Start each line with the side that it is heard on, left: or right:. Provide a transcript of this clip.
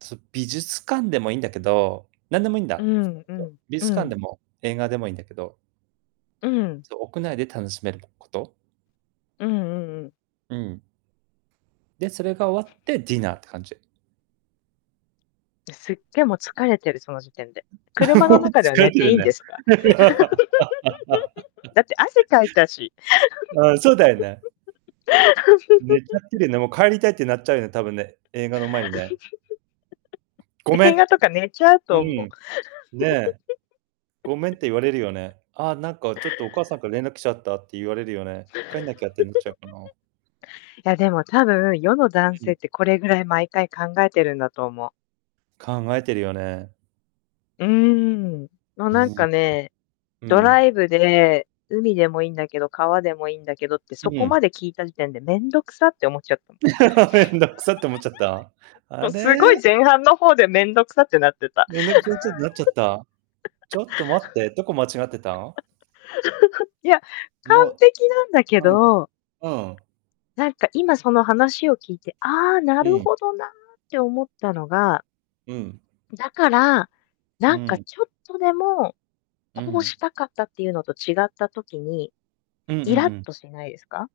right: す美術館でもいいんだけど、何でもいいん
left: う
right: だ。
left: んう ん
right: 美
left: う
right: 術館
left: ん。
right: でも、映画でもいいんだけど。
left: うん。
right: そう、屋内で楽しめること？
left: うんうんうん。
right: うん。で、それが終わって、ディナーって感じ。
left: すっげえ、もう疲れてる、その時点で。車の
right: もう
left: 中では
right: 疲れ
left: 寝
right: て
left: て
right: る
left: い
right: ん
left: いんで
right: ね。
left: すか？だって汗かいたし。
right: うん、そうだよね。寝ちゃって るよね、もう帰りたいってなっちゃうよね、多分ね、映画の前にね。ごめ
left: 映
right: ん。
left: 画とか寝ちゃう
right: う
left: と思う。
right: ん。ねえ。ごめんって言われるよね。「あ、なんかちょっとお母さんから連絡来ちゃった」って言われるよね。帰んなきゃってなっちゃうかな。
left: いや、でも多分、世の男
right: う
left: 性っ
right: ん。
left: てこれぐらい毎回考えてるんだと思う。
right: 考えてるよね。
left: うーん。もうなんかね、
right: う
left: ドラ
right: ん。
left: イブで、海でもいいんだけど、川でもいいんだけどって
right: う
left: そこ
right: ん。
left: まで聞いた時点で面倒くさって思っちゃった。
right: 面倒くさって思っちゃった。
left: も
right: あ
left: うすご
right: れ。
left: い前半の方で面倒くさくなってた。
right: なっちゃった。ち ょっと待って、どこ間違ってた？
left: いや、完
right: も
left: 璧なんだけ
right: う、うん、
left: ど。
right: うん。
left: なんか今その話を聞いて、ああ、な
right: う
left: る
right: ん。
left: ほどなって思ったのが
right: うん。
left: だから、
right: う
left: なんか
right: ん。
left: ちょっとでも、
right: う
left: こう
right: ん。
left: したかったっていうのと違った時に、
right: うんうんう
left: イラっ
right: ん。
left: としないですか？